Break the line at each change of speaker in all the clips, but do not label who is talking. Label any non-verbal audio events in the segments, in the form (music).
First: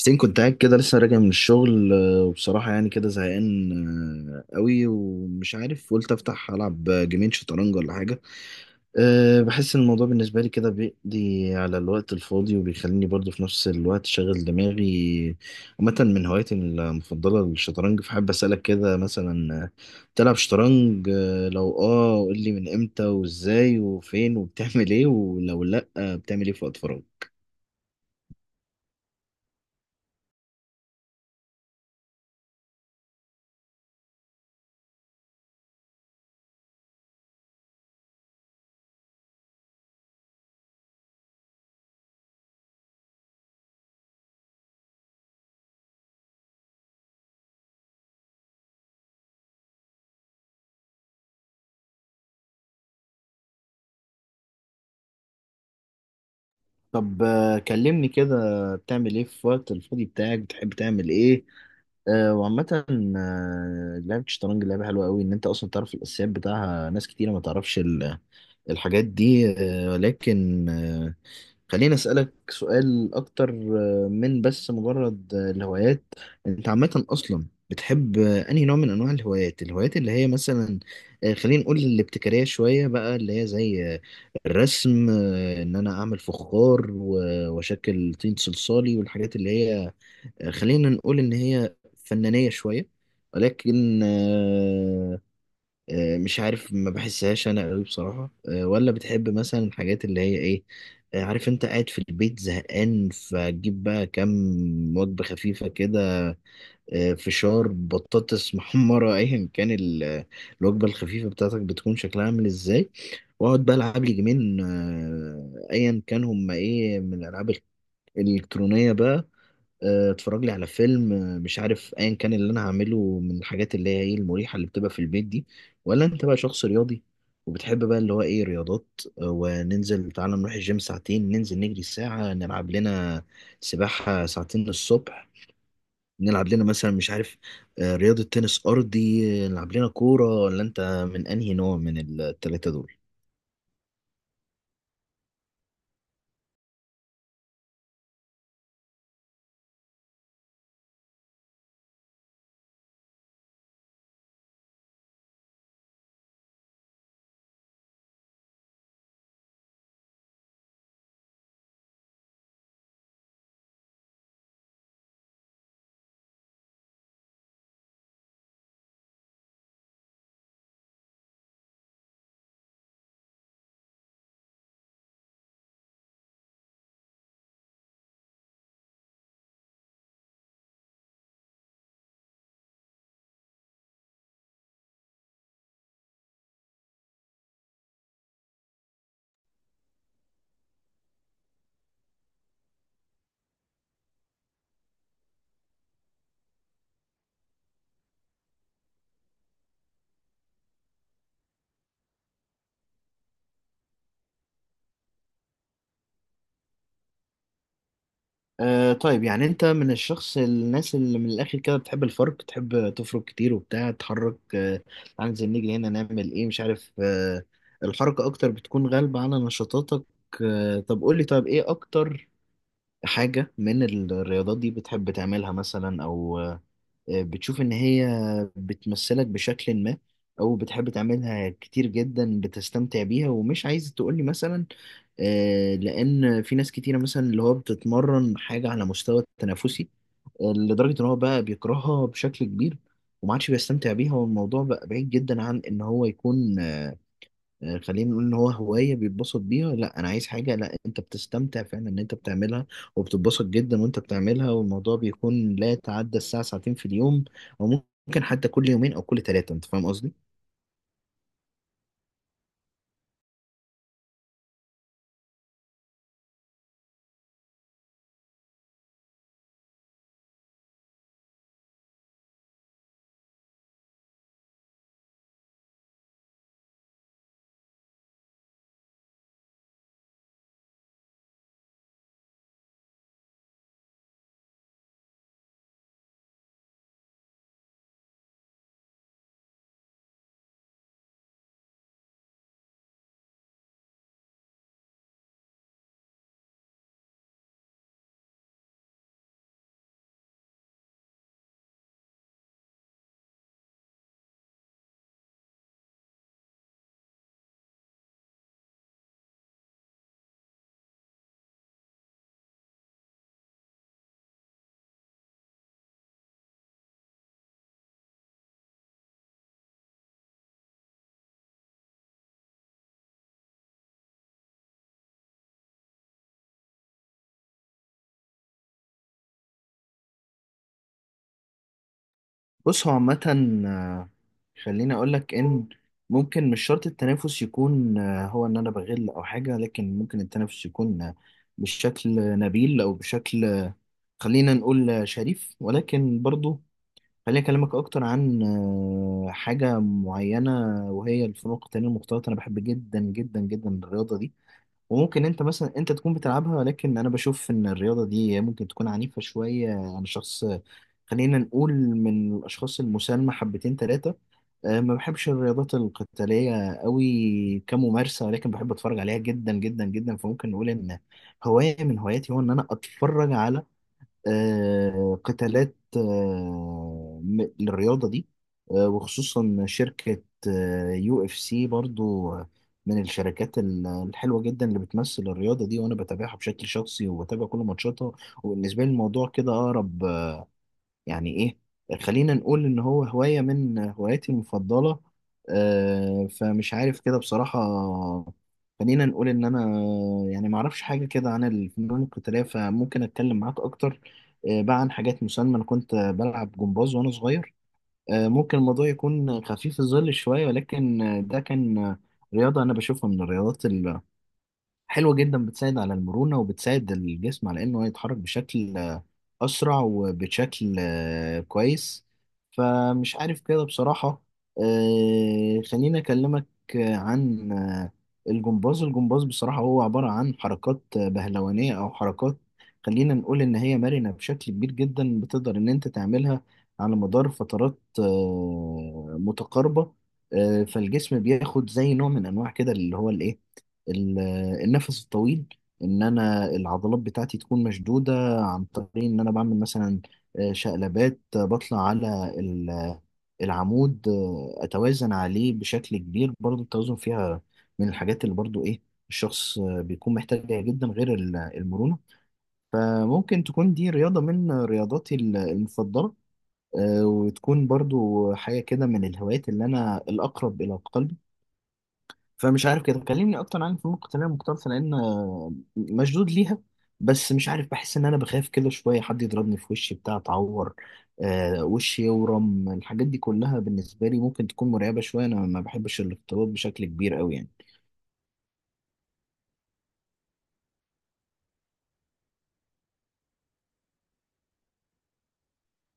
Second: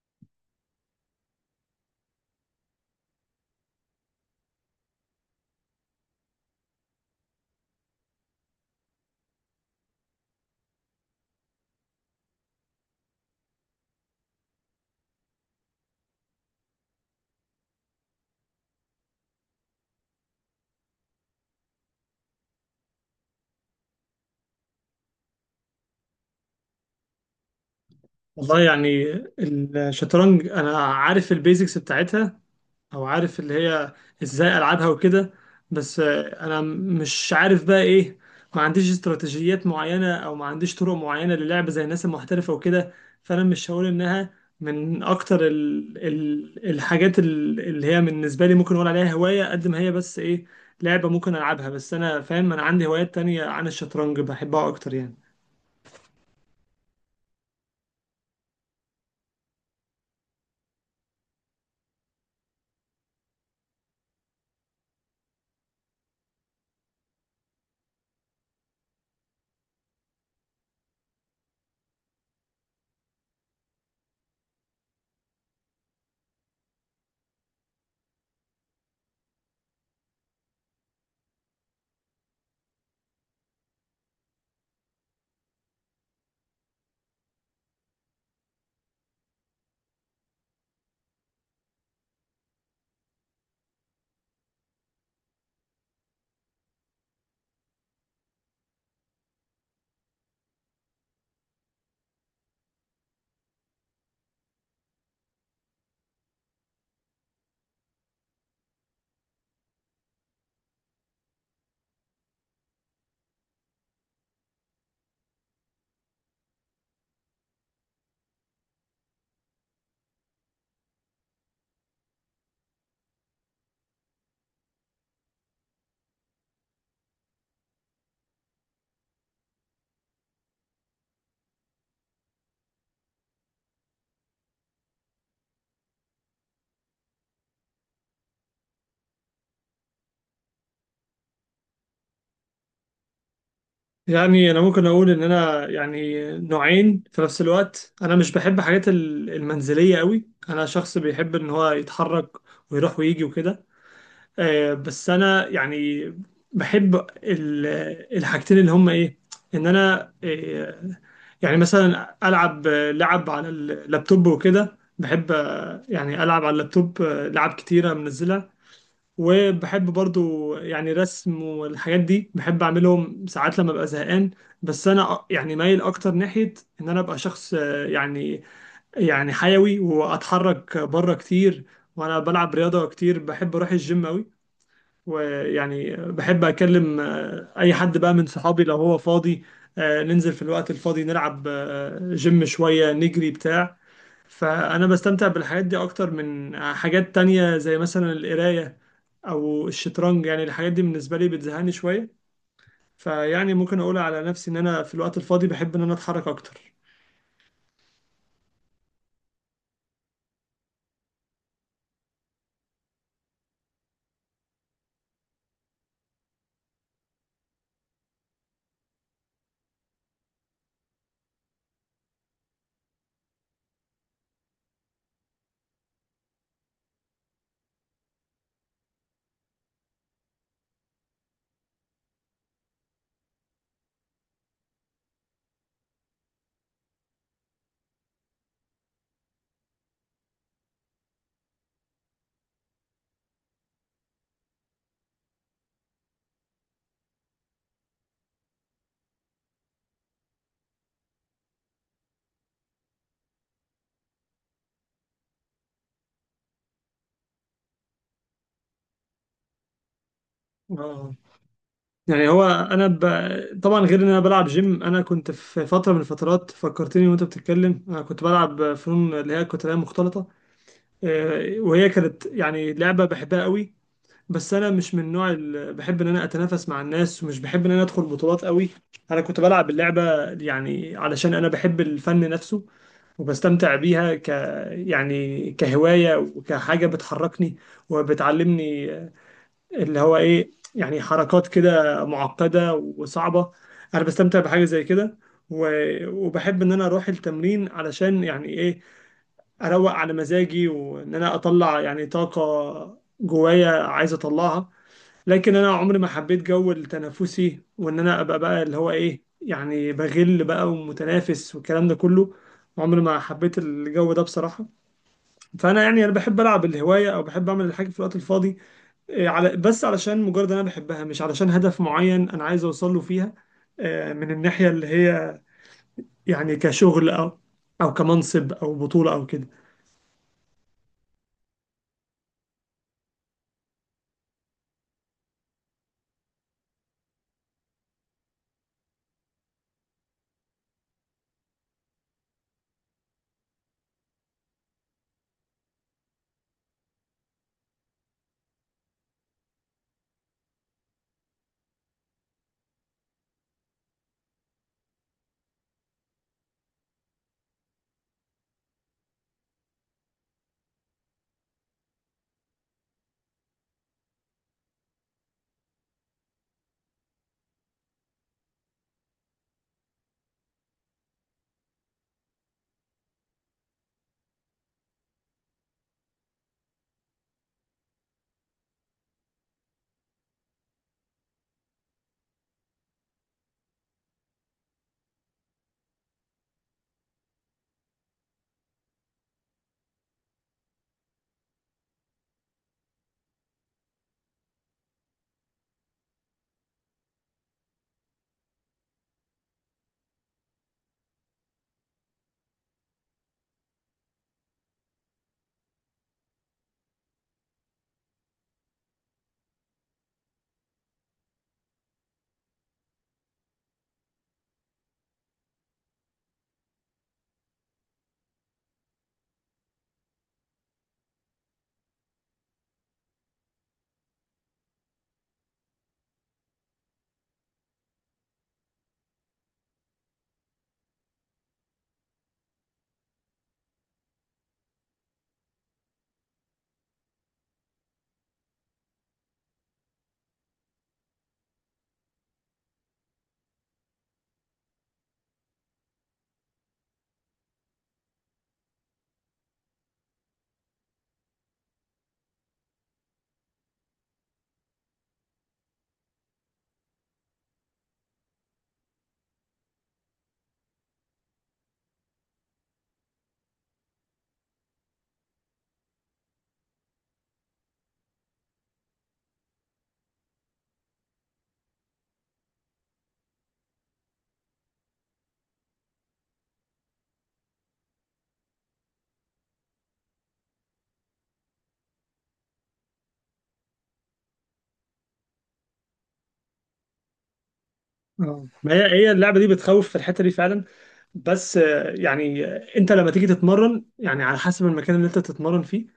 حسين كنت قاعد كده لسه راجع من الشغل، وبصراحة يعني كده زهقان قوي. ومش عارف قلت أفتح ألعب جيمين شطرنج ولا حاجة. بحس إن الموضوع بالنسبة لي كده بيقضي على الوقت الفاضي وبيخليني برضه في نفس الوقت شغل دماغي. عامة من هواياتي المفضلة الشطرنج، فحب أسألك كده مثلا، تلعب شطرنج؟ لو قول لي من إمتى وإزاي وفين وبتعمل إيه، ولو لأ بتعمل إيه في وقت فراغ؟
والله يعني الشطرنج انا عارف البيزكس بتاعتها، او عارف اللي هي ازاي العبها وكده. بس انا مش عارف بقى ايه. ما عنديش استراتيجيات معينة او ما عنديش طرق معينة للعب زي الناس المحترفة وكده. فانا مش هقول انها من اكتر ال الحاجات اللي هي بالنسبة لي ممكن اقول عليها هواية، قد ما هي بس ايه لعبة ممكن العبها. بس انا فاهم انا عندي هوايات تانية عن الشطرنج بحبها اكتر يعني.
طب، كلمني كده، بتعمل ايه في وقت الفاضي بتاعك؟ بتحب تعمل ايه؟ وعامة، لعبة الشطرنج لعبة حلوة قوي، ان انت اصلا تعرف الاساسيات بتاعها. ناس كتيرة ما تعرفش الحاجات دي. لكن خليني أسألك سؤال أكتر من بس مجرد الهوايات. أنت عامة أصلا بتحب أنهي نوع من أنواع الهوايات؟ اللي هي مثلا خلينا نقول الابتكارية شوية بقى، اللي هي زي الرسم، إن أنا أعمل فخار و- وأشكل طين صلصالي، والحاجات اللي هي خلينا نقول إن هي فنانية شوية. ولكن مش عارف، ما بحسهاش انا قوي بصراحه. ولا بتحب مثلا الحاجات اللي هي ايه؟ عارف انت قاعد في البيت زهقان فتجيب بقى كام وجبه خفيفه كده، فشار، بطاطس (laughs) محمره، ايا كان الوجبه الخفيفه بتاعتك بتكون شكلها عامل ازاي. واقعد بقى العب لي جيمين، ايا كان هما ايه من الالعاب الالكترونيه بقى. اتفرج لي على فيلم، مش عارف ايا كان اللي انا هعمله من الحاجات اللي هي ايه المريحه اللي بتبقى في البيت دي. ولا انت بقى شخص رياضي وبتحب بقى اللي هو ايه رياضات، وننزل تعالى نروح الجيم ساعتين، ننزل نجري ساعه، نلعب لنا سباحه ساعتين الصبح، نلعب لنا مثلا مش عارف رياضه تنس ارضي، نلعب لنا كوره. ولا انت من انهي نوع من الثلاثه دول؟
يعني انا ممكن اقول ان انا يعني نوعين في نفس الوقت. انا مش بحب حاجات المنزليه قوي، انا شخص بيحب ان هو يتحرك ويروح ويجي وكده. بس انا يعني بحب ال- الحاجتين اللي هم ايه، ان انا يعني مثلا العب لعب على اللابتوب وكده. بحب يعني العب على اللابتوب لعب كتيره منزلها. وبحب برضو يعني رسم والحاجات دي بحب اعملهم ساعات لما ابقى زهقان. بس انا يعني مايل اكتر ناحية ان انا ابقى شخص يعني حيوي واتحرك بره كتير. وانا بلعب رياضة كتير، بحب اروح الجيم قوي. ويعني بحب اكلم اي حد بقى من صحابي لو هو فاضي. ننزل في الوقت الفاضي نلعب جيم شوية نجري بتاع. فأنا بستمتع بالحاجات دي أكتر من حاجات تانية زي مثلا القراية أو الشطرنج. يعني الحاجات دي بالنسبة لي بتزهقني شوية. فيعني ممكن أقول على نفسي إن أنا في الوقت الفاضي بحب إن أنا أتحرك أكتر.
طيب، يعني انت من الناس اللي من الاخر كده بتحب الفرق، تحب تفرق كتير وبتاع، تحرك تعال ننزل نيجي هنا نعمل ايه مش عارف، الحركة اكتر بتكون غالبة على نشاطاتك. طب قول لي طيب، ايه اكتر حاجة من الرياضات دي بتحب تعملها مثلا، او بتشوف ان هي بتمثلك بشكل ما، او بتحب تعملها كتير جدا بتستمتع بيها ومش عايز تقول لي مثلا. لان في ناس كتيره مثلا اللي هو بتتمرن حاجه على مستوى التنافسي لدرجه ان هو بقى بيكرهها بشكل كبير وما عادش بيستمتع بيها، والموضوع بقى بعيد جدا عن ان هو يكون خلينا نقول ان هو هوايه بيتبسط بيها. لا انا عايز حاجه، لا انت بتستمتع فعلا ان انت بتعملها وبتتبسط جدا وانت بتعملها، والموضوع بيكون لا يتعدى الساعه ساعتين في اليوم، او ممكن حتى كل يومين او كل ثلاثه، انت فاهم قصدي؟
اه، يعني طبعا غير إن أنا بلعب جيم، أنا كنت في فترة من الفترات، فكرتني وأنت بتتكلم، أنا كنت بلعب فنون اللي هي القتالية المختلطة. وهي كانت يعني لعبة بحبها قوي. بس انا مش من النوع اللي بحب ان انا اتنافس مع الناس، ومش بحب ان انا ادخل بطولات قوي. انا كنت بلعب اللعبه يعني علشان انا بحب الفن نفسه، وبستمتع بيها يعني كهوايه وكحاجه بتحركني وبتعلمني اللي هو ايه، يعني حركات كده معقده وصعبه. انا بستمتع بحاجه زي كده. و... وبحب ان انا اروح التمرين علشان يعني ايه، اروق على مزاجي وان انا اطلع يعني طاقه جوايا عايز اطلعها. لكن انا عمري ما حبيت جو التنافسي، وان انا ابقى بقى اللي هو ايه، يعني بغل بقى ومتنافس والكلام ده كله. عمري ما حبيت الجو ده بصراحة. فانا يعني انا بحب العب الهواية او بحب اعمل الحاجة في الوقت الفاضي إيه، على بس علشان مجرد إن انا بحبها، مش علشان هدف معين انا عايز اوصل له فيها. من الناحية اللي هي يعني كشغل او كمنصب او بطولة او كده.
بص، هو عامة آه، خليني أقول لك إن ممكن مش شرط التنافس يكون هو إن أنا بغل أو حاجة، لكن ممكن التنافس يكون بشكل نبيل أو بشكل خلينا نقول شريف. ولكن برضو خليني أكلمك أكتر عن حاجة معينة، وهي الفنون القتالية المختلطة. أنا بحب جدا جدا جدا الرياضة دي، وممكن أنت مثلا أنت تكون بتلعبها، ولكن أنا بشوف إن الرياضة دي ممكن تكون عنيفة شوية عن شخص، خلينا نقول من الأشخاص المسالمة حبتين تلاتة. ما بحبش الرياضات القتالية قوي كممارسة، ولكن بحب أتفرج عليها جدا جدا جدا. فممكن نقول إن هواية من هواياتي هو إن أنا أتفرج على قتالات للرياضة دي، وخصوصا شركة يو اف سي. برضو من الشركات الحلوة جدا اللي بتمثل الرياضة دي، وأنا بتابعها بشكل شخصي وبتابع كل ماتشاتها. وبالنسبة لي الموضوع كده أقرب، يعني ايه، خلينا نقول ان هو هواية من هواياتي المفضلة. فمش عارف كده بصراحة، خلينا نقول ان انا يعني ما اعرفش حاجة كده عن الفنون القتالية، فممكن اتكلم معاك اكتر بقى عن حاجات مسلمة. انا كنت بلعب جمباز وانا صغير. ممكن الموضوع يكون خفيف الظل شوية، ولكن ده كان رياضة انا بشوفها من الرياضات حلوة جدا، بتساعد على المرونة وبتساعد الجسم على إنه يتحرك بشكل أسرع وبشكل كويس. فمش عارف كده بصراحة، خليني أكلمك عن الجمباز. الجمباز بصراحة هو عبارة عن حركات بهلوانية، أو حركات خلينا نقول إن هي مرنة بشكل كبير جدا، بتقدر إن أنت تعملها على مدار فترات متقاربة. فالجسم بياخد زي نوع من أنواع كده اللي هو الإيه، ال- النفس الطويل، ان انا العضلات بتاعتي تكون مشدودة عن طريق ان انا بعمل مثلا شقلبات، بطلع على العمود، اتوازن عليه بشكل كبير. برضو التوازن فيها من الحاجات اللي برضو ايه الشخص بيكون محتاجها جدا غير المرونة. فممكن تكون دي رياضة من رياضاتي المفضلة، وتكون برضو حاجة كده من الهوايات اللي أنا الأقرب إلى قلبي. فمش عارف كده، كلمني اكتر عن الفنون القتاليه المختلطه لان مشدود ليها. بس مش عارف، بحس ان انا بخاف كده شويه حد يضربني في وشي بتاع اتعور، وشي يورم، الحاجات دي كلها بالنسبه لي ممكن تكون مرعبه شويه. انا ما بحبش الاختلاط بشكل كبير قوي يعني.
اه، ما هي هي اللعبة دي بتخوف في الحتة دي فعلا. بس يعني انت لما تيجي تتمرن، يعني على حسب المكان اللي انت تتمرن فيه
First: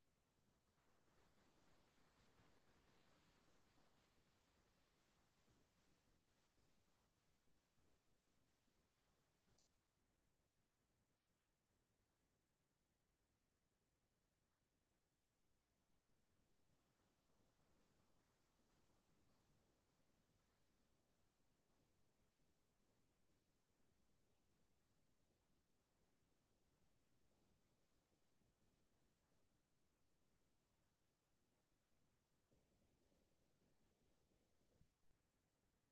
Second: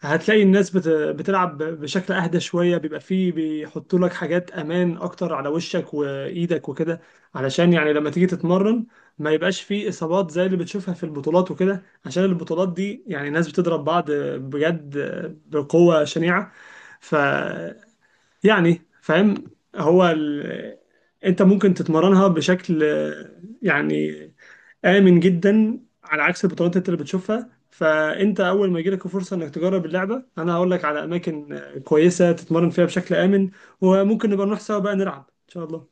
هتلاقي الناس بتلعب بشكل اهدى شوية. بيبقى فيه بيحطوا لك حاجات امان اكتر على وشك وايدك وكده، علشان يعني لما تيجي تتمرن ما يبقاش فيه اصابات زي اللي بتشوفها في البطولات وكده. عشان البطولات دي يعني ناس بتضرب بعض بجد، بقوة شنيعة. ف يعني فاهم. هو ال... انت ممكن تتمرنها بشكل يعني آمن جدا، على عكس البطولات اللي بتشوفها. فأنت أول ما يجيلك فرصة إنك تجرب اللعبة، أنا هقول لك على أماكن كويسة تتمرن فيها بشكل آمن. وممكن نبقى نروح سوا بقى نلعب إن شاء الله.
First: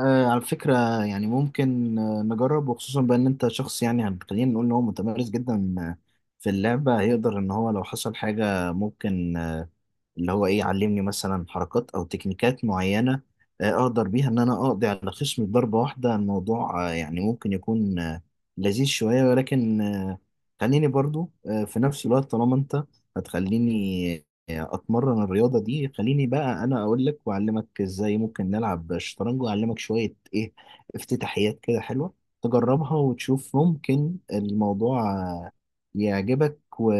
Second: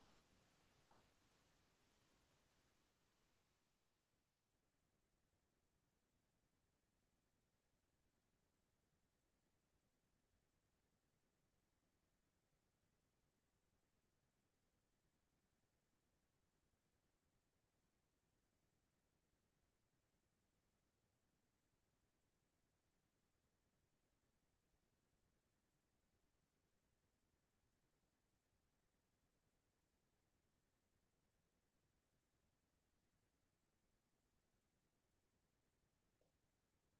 على فكره، يعني ممكن نجرب، وخصوصا بان انت شخص يعني خلينا نقول ان هو متمرس جدا في اللعبه، هيقدر ان هو لو حصل حاجه ممكن اللي هو ايه علمني مثلا حركات او تكنيكات معينه اقدر بيها ان انا اقضي على خصمي بضربه واحده. الموضوع يعني ممكن يكون لذيذ شويه، ولكن خليني برضو في نفس الوقت طالما انت هتخليني اتمرن الرياضه دي، خليني بقى انا اقول لك واعلمك ازاي ممكن نلعب شطرنج، واعلمك شويه ايه افتتاحيات كده حلوه تجربها وتشوف ممكن الموضوع يعجبك و...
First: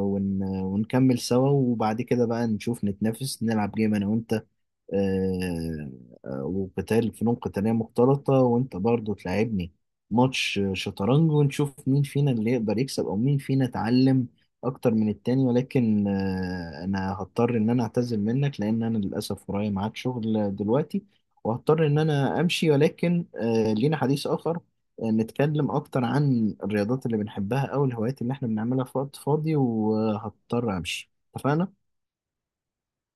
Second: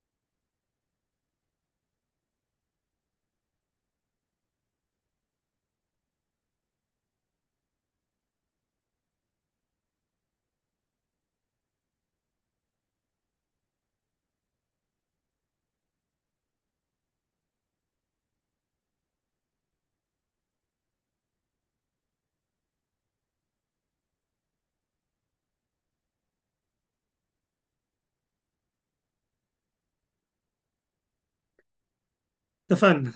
ون... ونكمل سوا. وبعد كده بقى نشوف، نتنافس نلعب جيم انا وانت آه، وقتال فنون قتالية مختلطة، وانت برضو تلعبني ماتش شطرنج، ونشوف مين فينا اللي يقدر يكسب او مين فينا اتعلم اكتر من التاني. ولكن انا هضطر ان انا اعتذر منك لان انا للاسف ورايا ميعاد شغل دلوقتي، وهضطر ان انا امشي. ولكن لينا حديث اخر نتكلم اكتر عن الرياضات اللي بنحبها او الهوايات اللي احنا بنعملها في وقت فاضي. وهضطر امشي، اتفقنا؟
اتفقنا.